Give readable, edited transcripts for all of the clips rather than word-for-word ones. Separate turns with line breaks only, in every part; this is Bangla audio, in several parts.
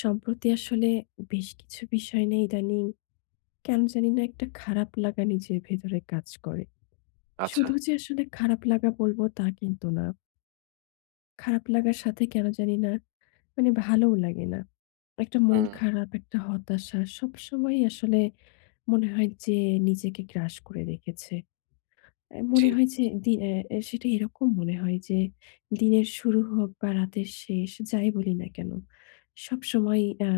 সম্প্রতি আসলে বেশ কিছু বিষয় নিয়ে ইদানিং কেন জানি না একটা খারাপ লাগা নিজের ভেতরে কাজ করে।
আচ্ছা।
শুধু যে আসলে খারাপ লাগা বলব তা কিন্তু না। খারাপ লাগার সাথে কেন জানি না মানে ভালোও লাগে না। একটা মন
হুম,
খারাপ, একটা হতাশা সবসময়ই আসলে মনে হয় যে নিজেকে গ্রাস করে রেখেছে।
জি,
মনে হয় যে, দি অ্যা অ্যা সেটা এরকম মনে হয় যে দিনের শুরু হোক বা রাতের শেষ, যাই বলি না কেন, সবসময়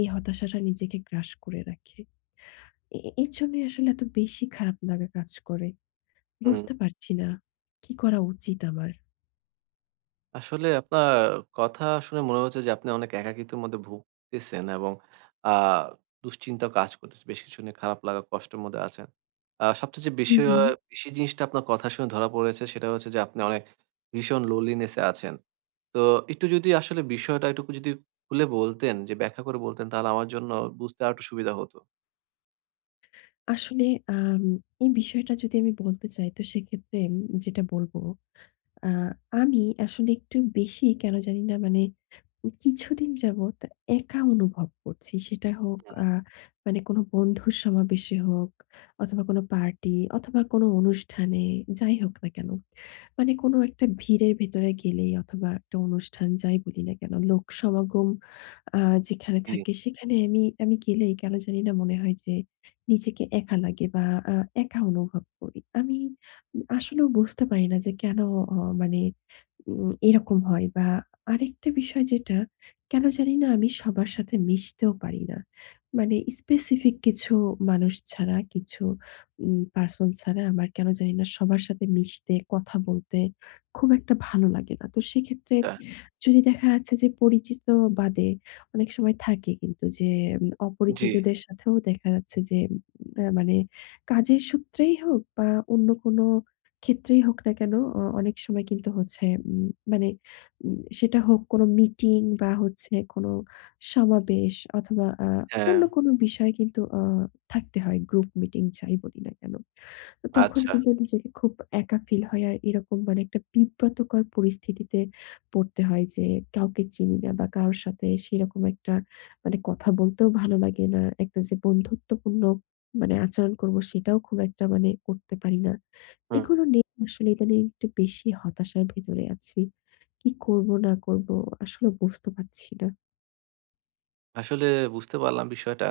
এই হতাশাটা নিজেকে গ্রাস করে রাখে। এ এ এর জন্যই আসলে এত বেশি খারাপ লাগা কাজ করে।
হুম।
বুঝতে পারছি না কি করা উচিত আমার?
আসলে আপনার কথা শুনে মনে হচ্ছে যে আপনি অনেক একাকিত্বের মধ্যে ভুগতেছেন এবং আ দুশ্চিন্তাও কাজ করতেছে। বেশ কিছু নিয়ে খারাপ লাগা, কষ্টের মধ্যে আছেন। সবচেয়ে যে
হুম,
বেশি আ
হুম।
বেশি জিনিসটা আপনার কথা শুনে ধরা পড়েছে সেটা হচ্ছে যে আপনি অনেক ভীষণ loneliness এ আছেন। তো একটু যদি আসলে বিষয়টা একটু যদি খুলে বলতেন যে ব্যাখ্যা করে বলতেন তাহলে আমার জন্য বুঝতে আরেকটু সুবিধা হতো।
আসলে আম এই বিষয়টা যদি আমি বলতে চাই, তো সেক্ষেত্রে যেটা বলব, আ আমি আসলে একটু বেশি কেন জানি না, মানে কিছুদিন যাবত একা অনুভব করছি। সেটা হোক
হুম,
মানে কোনো বন্ধুর সমাবেশে হোক, অথবা কোনো পার্টি, অথবা কোনো অনুষ্ঠানে, যাই হোক না কেন। মানে কোনো একটা ভিড়ের ভেতরে গেলেই, অথবা একটা অনুষ্ঠান যাই বলি না কেন, লোক সমাগম আ যেখানে
জি,
থাকে সেখানে আমি আমি গেলেই কেন জানি না মনে হয় যে নিজেকে একা লাগে, বা আ একা অনুভব করি। আমি আসলেও বুঝতে পারি না যে কেন, অ মানে এরকম হয়, বা আরেকটা বিষয় যেটা, কেন জানি না আমি সবার সাথে মিশতেও পারি না। মানে স্পেসিফিক কিছু মানুষ ছাড়া, কিছু পারসন ছাড়া, আমার কেন জানি না সবার সাথে মিশতে, কথা বলতে খুব একটা ভালো লাগে না। তো সেক্ষেত্রে
আ
যদি দেখা যাচ্ছে যে পরিচিত বাদে অনেক সময় থাকে কিন্তু যে,
জি,
অপরিচিতদের সাথেও দেখা যাচ্ছে যে, মানে কাজের সূত্রেই হোক, বা অন্য কোনো ক্ষেত্রেই হোক না কেন, অনেক সময় কিন্তু হচ্ছে, উম মানে সেটা হোক কোনো মিটিং, বা হচ্ছে কোনো সমাবেশ, অথবা
হ্যাঁ,
অন্য কোনো বিষয় কিন্তু থাকতে হয়। গ্রুপ মিটিং যাই বলি না কেন। তো তখন
আচ্ছা।
কিন্তু নিজেকে খুব একা ফিল হয়। আর এরকম মানে একটা বিব্রতকর পরিস্থিতিতে পড়তে হয় যে কাউকে চিনি না, বা কারো সাথে সেরকম একটা মানে কথা বলতেও ভালো লাগে না। একটা যে বন্ধুত্বপূর্ণ মানে আচরণ করব, সেটাও খুব একটা মানে করতে পারি না।
হুম।
এগুলো নিয়ে আসলে ইদানিং একটু বেশি হতাশার ভেতরে আছি। কি করব না করব আসলে বুঝতে পারছি না।
আসলে বুঝতে পারলাম বিষয়টা।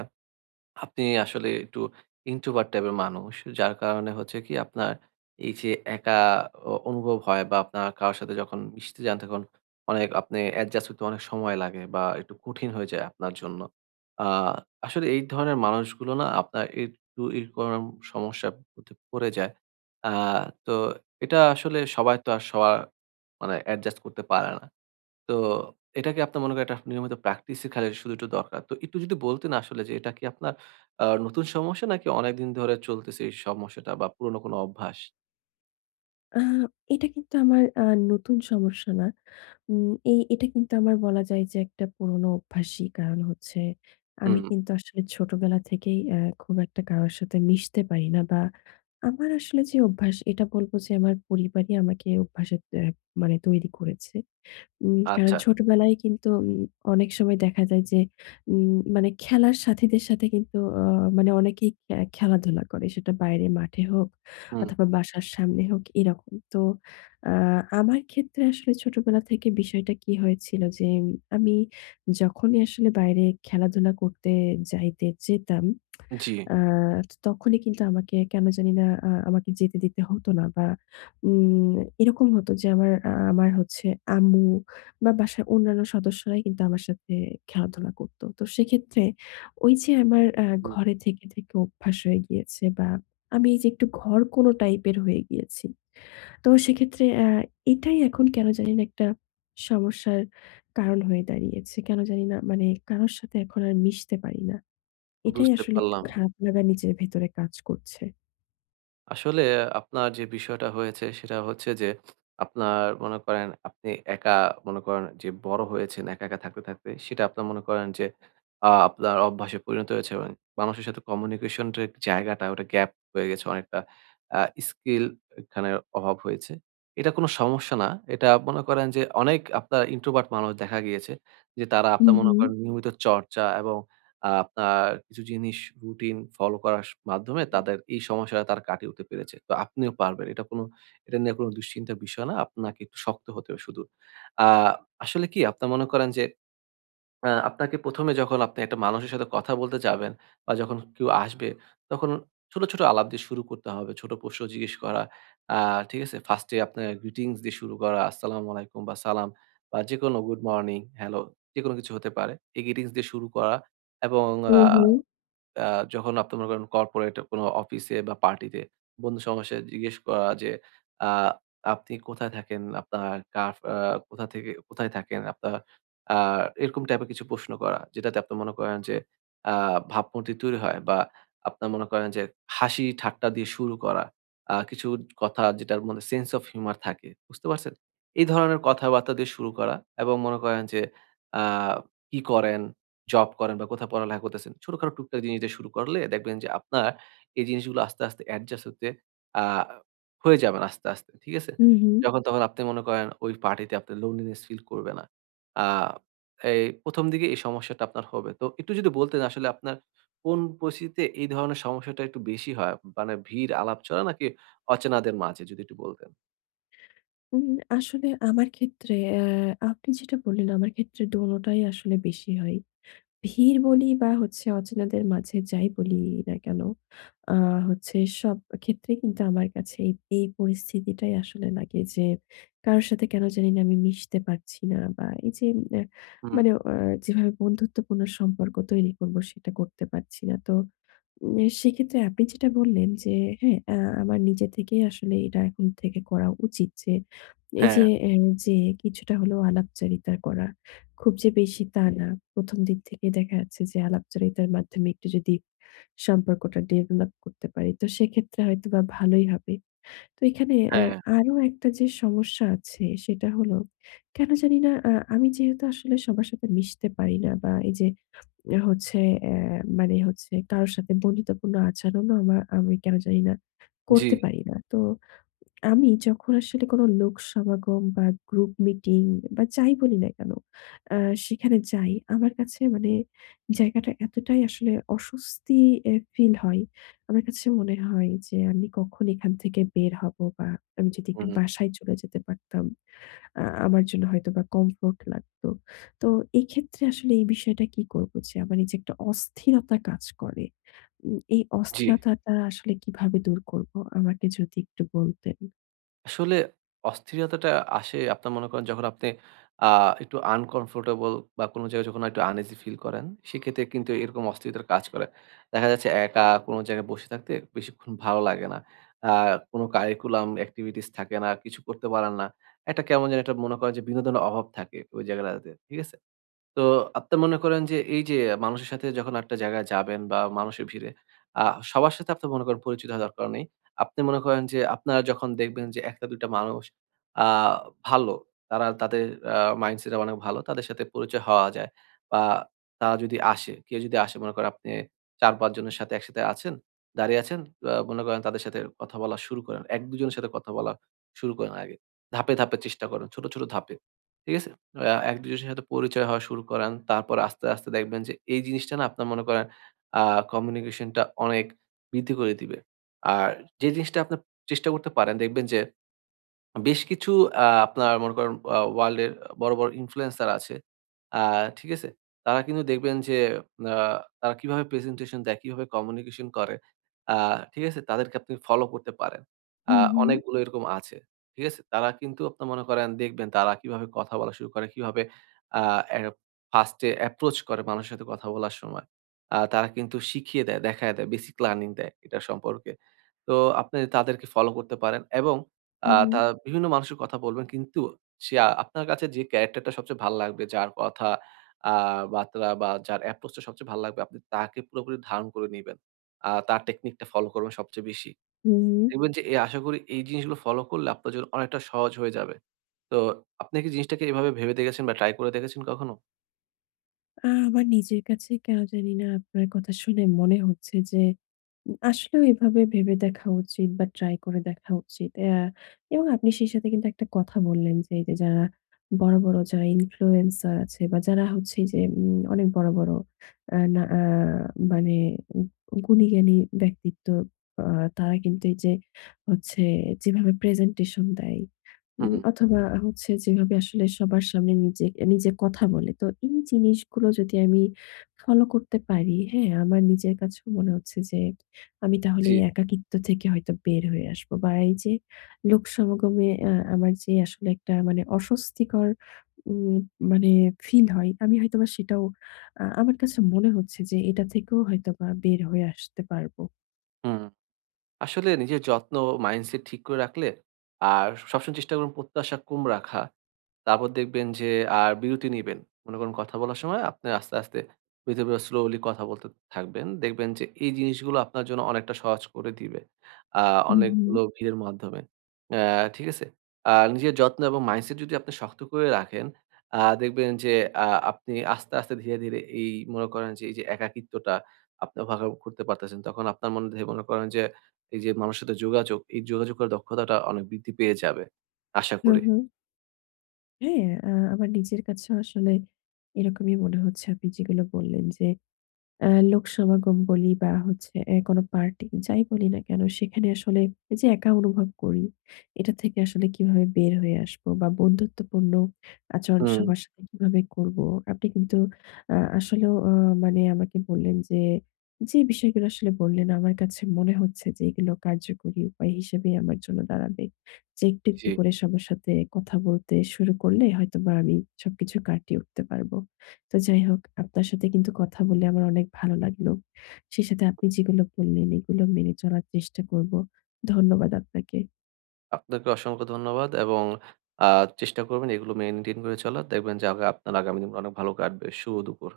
আপনি আসলে একটু introvert টাইপের মানুষ। যার কারণে হচ্ছে কি আপনার এই যে একা অনুভব হয় বা আপনার কারো সাথে যখন মিশতে যান তখন অনেক আপনি adjust হতে অনেক সময় লাগে বা একটু কঠিন হয়ে যায় আপনার জন্য। আ আসলে এই ধরনের মানুষগুলো না আপনার একটু এরকম সমস্যার মধ্যে পড়ে যায়। আ তো এটা আসলে সবাই তো আর সবার মানে adjust করতে পারে না। তো এটা কি আপনার মনে করেন এটা নিয়মিত প্র্যাকটিসই খালি শুধু একটু দরকার। তো একটু যদি বলতেন আসলে যে এটা কি আপনার নতুন সমস্যা নাকি অনেকদিন ধরে চলতেছে এই সমস্যাটা বা পুরনো কোনো অভ্যাস?
আ এটা কিন্তু আমার নতুন সমস্যা না। উম এই এটা কিন্তু আমার বলা যায় যে একটা পুরোনো অভ্যাসই। কারণ হচ্ছে, আমি
হুম,
কিন্তু আসলে ছোটবেলা থেকেই খুব একটা কারোর সাথে মিশতে পারি না, বা আমার আসলে যে অভ্যাস, এটা বলব যে আমার পরিবারই আমাকে অভ্যাসে, মানে, তৈরি করেছে। কারণ
আচ্ছা।
ছোটবেলায় কিন্তু, অনেক সময় দেখা যায় যে, উম মানে খেলার সাথীদের সাথে কিন্তু, মানে অনেকেই খেলাধুলা করে। সেটা বাইরে মাঠে হোক,
হুম,
অথবা বাসার সামনে হোক, এরকম। তো আ আমার ক্ষেত্রে আসলে ছোটবেলা থেকে বিষয়টা কি হয়েছিল যে, আমি যখনই আসলে বাইরে খেলাধুলা করতে যাইতে যেতাম,
জি,
আ তো তখনই কিন্তু আমাকে কেন জানি না, আমাকে যেতে দিতে হতো না, বা উম এরকম হতো যে আমার হচ্ছে আম্মু বা বাসার অন্যান্য সদস্যরাই কিন্তু আমার সাথে খেলাধুলা করতো। তো সেক্ষেত্রে ওই যে আমার
হুম,
ঘরে থেকে অভ্যাস হয়ে গিয়েছে, বা আমি এই যে একটু ঘরকোনো টাইপের হয়ে গিয়েছি। তো সেক্ষেত্রে এটাই এখন কেন জানি না একটা সমস্যার কারণ হয়ে দাঁড়িয়েছে। কেন জানি না মানে কারো সাথে এখন আর মিশতে পারি না। এটাই
বুঝতে
আসলে একটু
পারলাম।
খারাপ লাগা নিজের ভেতরে কাজ করছে।
আসলে আপনার যে বিষয়টা হয়েছে সেটা হচ্ছে যে আপনার মনে করেন আপনি একা মনে করেন যে বড় হয়েছেন একা একা থাকতে থাকতে সেটা আপনার মনে করেন যে আপনার অভ্যাসে পরিণত হয়েছে এবং মানুষের সাথে কমিউনিকেশন জায়গাটা ওটা গ্যাপ হয়ে গেছে অনেকটা স্কিল এখানে অভাব হয়েছে এটা কোনো সমস্যা না এটা মনে করেন যে অনেক আপনার ইন্ট্রোভার্ট মানুষ দেখা গিয়েছে যে তারা
হু,
আপনার মনে
হু।
করেন নিয়মিত চর্চা এবং আপনার কিছু জিনিস রুটিন ফলো করার মাধ্যমে তাদের এই সমস্যাটা তারা কাটিয়ে উঠতে পেরেছে। তো আপনিও পারবেন। এটা নিয়ে কোনো দুশ্চিন্তার বিষয় না। আপনাকে একটু শক্ত হতে হবে শুধু। আ আসলে কি আপনার মনে করেন যে আপনাকে ১ম এ যখন আপনি একটা মানুষের সাথে কথা বলতে যাবেন বা যখন কেউ আসবে, তখন ছোট, ছোট আলাপ দিয়ে শুরু করতে হবে। ছোট প্রশ্ন জিজ্ঞেস করা। আ ঠিক আছে? ফার্স্ট এ আপনার greetings দিয়ে শুরু করা। আসসালামু আলাইকুম বা সালাম বা যেকোনো গুড মর্নিং, হ্যালো যেকোনো কিছু হতে পারে। এই greetings দিয়ে শুরু করা এবং
হু,
আ
হু।
আ যখন আপনি মনে করেন কর্পোরেট কোনো অফিসে বা পার্টিতে বন্ধু সমাবেশে জিজ্ঞেস করা যে, আ আপনি কোথায় থাকেন? আপনার কার আ কোথা থেকে কোথায় থাকেন? আপনার আ এরকম টাইপের কিছু প্রশ্ন করা। যেটাতে আপনি মনে করেন যে আ ভাবমূর্তি তৈরি হয় বা আপনার মনে করেন যে হাসি ঠাট্টা দিয়ে শুরু করা। কিছু কথা যেটার মধ্যে সেন্স অফ হিউমার থাকে। বুঝতে পারছেন? এই ধরনের কথাবার্তা দিয়ে শুরু করা এবং মনে করেন যে আ কি করেন? জব করেন বা কোথাও পড়ালেখা করতেছেন, ছোটখাটো টুকটাক জিনিস দিয়ে শুরু করলে দেখবেন যে আপনার এই জিনিসগুলো আস্তে, আস্তে অ্যাডজাস্ট হতে আ হয়ে যাবেন আস্তে, আস্তে। ঠিক আছে?
হু, হু।
যখন তখন আপনি মনে করেন ওই পার্টিতে আপনি লোনলিনেস ফিল করবে না। আ এই ১ম দিকে এই সমস্যাটা আপনার হবে। তো একটু যদি বলতেন আসলে আপনার কোন পরিস্থিতিতে এই ধরনের সমস্যাটা একটু বেশি হয়? মানে ভিড় আলাপ চলে নাকি অচেনাদের মাঝে? যদি একটু বলতেন।
উম আসলে আমার ক্ষেত্রে, আপনি যেটা বললেন, আমার ক্ষেত্রে দোনোটাই আসলে বেশি হয়। ভিড় বলি, বা হচ্ছে অচেনাদের মাঝে যাই বলি না কেন, আ হচ্ছে সব ক্ষেত্রে কিন্তু আমার কাছে এই পরিস্থিতিটাই আসলে লাগে যে কারো সাথে কেন জানি না আমি মিশতে পারছি না, বা এই যে, অ্যা
হুম।
মানে যেভাবে বন্ধুত্বপূর্ণ সম্পর্ক তৈরি করব, সেটা করতে পারছি না। তো উম সেক্ষেত্রে আপনি যেটা বললেন যে, হ্যাঁ, আমার নিজে থেকেই আসলে এটা এখন থেকে করা উচিত যে, এই
হ্যাঁ,
যে যে কিছুটা হলেও আলাপচারিতা করা। খুব যে বেশি তা না। ১ম দিক থেকেই দেখা যাচ্ছে যে আলাপচারিতার মাধ্যমে একটু যদি সম্পর্কটা ডেভেলপ করতে পারি, তো সেক্ষেত্রে হয়তোবা ভালোই হবে। তো এখানে
হ্যাঁ।
আরো একটা যে সমস্যা আছে সেটা হলো, কেন জানি না, আমি যেহেতু আসলে সবার সাথে মিশতে পারি না, বা এই যে হচ্ছে, অ্যা মানে হচ্ছে কারো সাথে বন্ধুত্বপূর্ণ আচরণও আমি কেন জানি না
জি,
করতে পারি না। তো আমি যখন আসলে কোনো লোক সমাগম বা গ্রুপ মিটিং বা যাই বলি না কেন, আ সেখানে যাই, আমার কাছে মানে জায়গাটা এতটাই আসলে অস্বস্তি ফিল হয়। আমার কাছে মনে হয় যে আমি কখন এখান থেকে বের হব, বা আমি যদি একটু
হুম,
বাসায় চলে যেতে পারতাম, আমার জন্য হয়তোবা কমফোর্ট লাগতো। তো এই ক্ষেত্রে আসলে এই বিষয়টা কি করব যে আমার এই যে একটা অস্থিরতা কাজ করে, এই
জি।
অস্থিরতাটা আসলে কিভাবে দূর করব? আমাকে যদি একটু বলতেন।
আসলে অস্থিরতাটা আসে আপনার মনে করেন যখন আপনি আ একটু আনকমফোর্টেবল বা কোন জায়গায় যখন একটু আনইজি ফিল করেন, সেক্ষেত্রে কিন্তু এরকম অস্থিরতার কাজ করে। দেখা যাচ্ছে একা কোন জায়গায় বসে থাকতে বেশিক্ষণ ভালো লাগে না। আ কোন কারিকুলাম এক্টিভিটিস থাকে না, কিছু করতে পারেন না। একটা কেমন যেন একটা মনে করেন যে বিনোদনের অভাব থাকে ওই জায়গাটাতে। ঠিক আছে? তো আপনি মনে করেন যে এই যে মানুষের সাথে যখন একটা জায়গায় যাবেন বা মানুষের ভিড়ে আ সবার সাথে আপনি মনে করেন পরিচিত হওয়ার দরকার নেই। আপনি মনে করেন যে আপনারা যখন দেখবেন যে ১ টা ২ টা মানুষ আ ভালো, তারা তাদের আ মাইন্ডসেট অনেক ভালো। তাদের সাথে পরিচয় হওয়া যায় বা তারা যদি আসে, কেউ যদি আসে মনে করেন আপনি ৪-৫ জনের সাথে একসাথে আছেন, দাঁড়িয়ে আছেন। মনে করেন তাদের সাথে কথা বলা শুরু করেন। ১-২ জনের সাথে কথা বলা শুরু করেন আগে। ধাপে, ধাপে চেষ্টা করেন। ছোট, ছোট ধাপে। ঠিক আছে? আ এক দুজনের সাথে পরিচয় হওয়া শুরু করান। তারপর আস্তে, আস্তে দেখবেন যে এই জিনিসটা না আপনার মনে করেন আ কমিউনিকেশনটা অনেক বৃদ্ধি করে দিবে। আর যে জিনিসটা আপনার চেষ্টা করতে পারেন দেখবেন যে বেশ কিছু আপনার মনে করেন ওয়ার্ল্ড এর বড়, বড় ইনফ্লুয়েন্সার আছে। আ ঠিক আছে? তারা কিন্তু দেখবেন যে আ তারা কিভাবে প্রেজেন্টেশন দেয়, কিভাবে কমিউনিকেশন করে। আ ঠিক আছে? তাদেরকে আপনি ফলো করতে পারেন।
হু,
আ
হু।
অনেকগুলো এরকম আছে। ঠিক আছে? তারা কিন্তু আপনি মনে করেন দেখবেন তারা কিভাবে কথা বলা শুরু করে, কিভাবে আ এ ফার্স্ট এ অ্যাপ্রোচ করে মানুষের সাথে কথা বলার সময়। তারা কিন্তু শিখিয়ে দেয়, দেখায় দেয়, বেসিক লার্নিং দেয় এটা সম্পর্কে। তো আপনি তাদেরকে ফলো করতে পারেন এবং আ
হুম, হুম।
তা বিভিন্ন মানুষের কথা বলবেন কিন্তু সে আ আপনার কাছে যে ক্যারেক্টারটা সবচেয়ে ভাল লাগবে, যার কথা আ বার্তা বা যার অ্যাপ্রোচ টা সবচেয়ে ভাল লাগবে, আপনি তাকে পুরোপুরি ধারণ করে নিবেন। তার টেকনিকটা ফলো করবেন সবচেয়ে বেশি।
হুম।
দেখবেন যে আশা করি এই জিনিসগুলো ফলো করলে আপনার জন্য অনেকটা সহজ হয়ে যাবে। তো আপনি কি জিনিসটাকে এভাবে ভেবে দেখেছেন বা ট্রাই করে দেখেছেন কখনো?
আমার নিজের কাছে কেন জানি না আপনার কথা শুনে মনে হচ্ছে যে আসলেও এভাবে ভেবে দেখা উচিত, বা ট্রাই করে দেখা উচিত। এবং আপনি সেই সাথে কিন্তু একটা কথা বললেন যে, এই যে যারা বড়, বড় যারা ইনফ্লুয়েন্সার আছে, বা যারা হচ্ছে যে, অনেক বড়, বড়, না, মানে গুণী জ্ঞানী ব্যক্তিত্ব, আ তারা কিন্তু এই যে হচ্ছে যেভাবে প্রেজেন্টেশন দেয়,
হুম,
অথবা হচ্ছে যেভাবে আসলে সবার সামনে নিজে, নিজে কথা বলে। তো এই জিনিসগুলো যদি আমি ফলো করতে পারি, হ্যাঁ? আমার নিজের কাছেও মনে হচ্ছে যে আমি তাহলে
জি,
এই একাকিত্ব থেকে হয়তো বের হয়ে আসবো। বা এই যে লোক সমাগমে আমার যে আসলে একটা মানে অস্বস্তিকর উম মানে ফিল হয়, আমি হয়তোবা সেটাও, আমার কাছে মনে হচ্ছে যে এটা থেকেও হয়তোবা বের হয়ে আসতে পারবো।
হুম। আসলে নিজের যত্ন, মাইন্ডসেট ঠিক করে রাখলে আর সবসময় চেষ্টা করুন প্রত্যাশা কম রাখা। তারপর দেখবেন যে আর বিরতি নিবেন। মনে করেন কথা বলার সময় আপনি আস্তে, আস্তে বিরতির পর স্লোলি কথা বলতে থাকবেন। দেখবেন যে এই জিনিসগুলো আপনার জন্য অনেকটা সহজ করে দিবে। আ
হুম, হুম।
অনেকগুলো ভিড়ের মাধ্যমে। অ্যা ঠিক আছে? নিজের যত্ন এবং মাইন্ডসেট যদি আপনি শক্ত করে রাখেন, দেখবেন যে আপনি আস্তে, আস্তে ধীরে, ধীরে এই মনে করেন যে এই যে একাকিত্বটা আপনি ওভারকাম করতে পারতেছেন। তখন আপনার মধ্যে মনে করেন যে এই যে মানুষের সাথে যোগাযোগ, এই যোগাযোগ করার দক্ষতাটা অনেক বৃদ্ধি পেয়ে যাবে। আশা
হুম,
করি।
হুম। হ্যাঁ, আমার নিজের কাছেও আসলে এরকমই মনে হচ্ছে আপনি যেগুলো বললেন যে, আ লোক সমাগম বলি, বা হচ্ছে কোনো পার্টি যাই বলি না কেন, সেখানে আসলে এই যে একা অনুভব করি, এটা থেকে আসলে কিভাবে বের হয়ে আসবো, বা বন্ধুত্বপূর্ণ আচরণ
হুম,
সবার সাথে কিভাবে করব? আপনি কিন্তু, আসলেও মানে আমাকে বললেন যে, যে বিষয়গুলো আসলে বললেন, আমার কাছে মনে হচ্ছে যে এগুলো কার্যকরী উপায় হিসেবেই আমার জন্য দাঁড়াবে। যে একটু,
জি।
একটু করে সবার সাথে কথা বলতে শুরু করলে হয়তোবা আমি সবকিছু কাটিয়ে উঠতে পারবো। তো যাই হোক, আপনার সাথে কিন্তু কথা বলে আমার অনেক ভালো লাগলো। সেই সাথে আপনি যেগুলো বললেন, এগুলো মেনে চলার চেষ্টা করব। ধন্যবাদ আপনাকে।
আপনাকে অসংখ্য ধন্যবাদ এবং আ চেষ্টা করবেন এগুলো মেইনটেইন করে চলার। দেখবেন যে আপনার আগামী দিন অনেক ভালো কাটবে। শুভ দুপুর।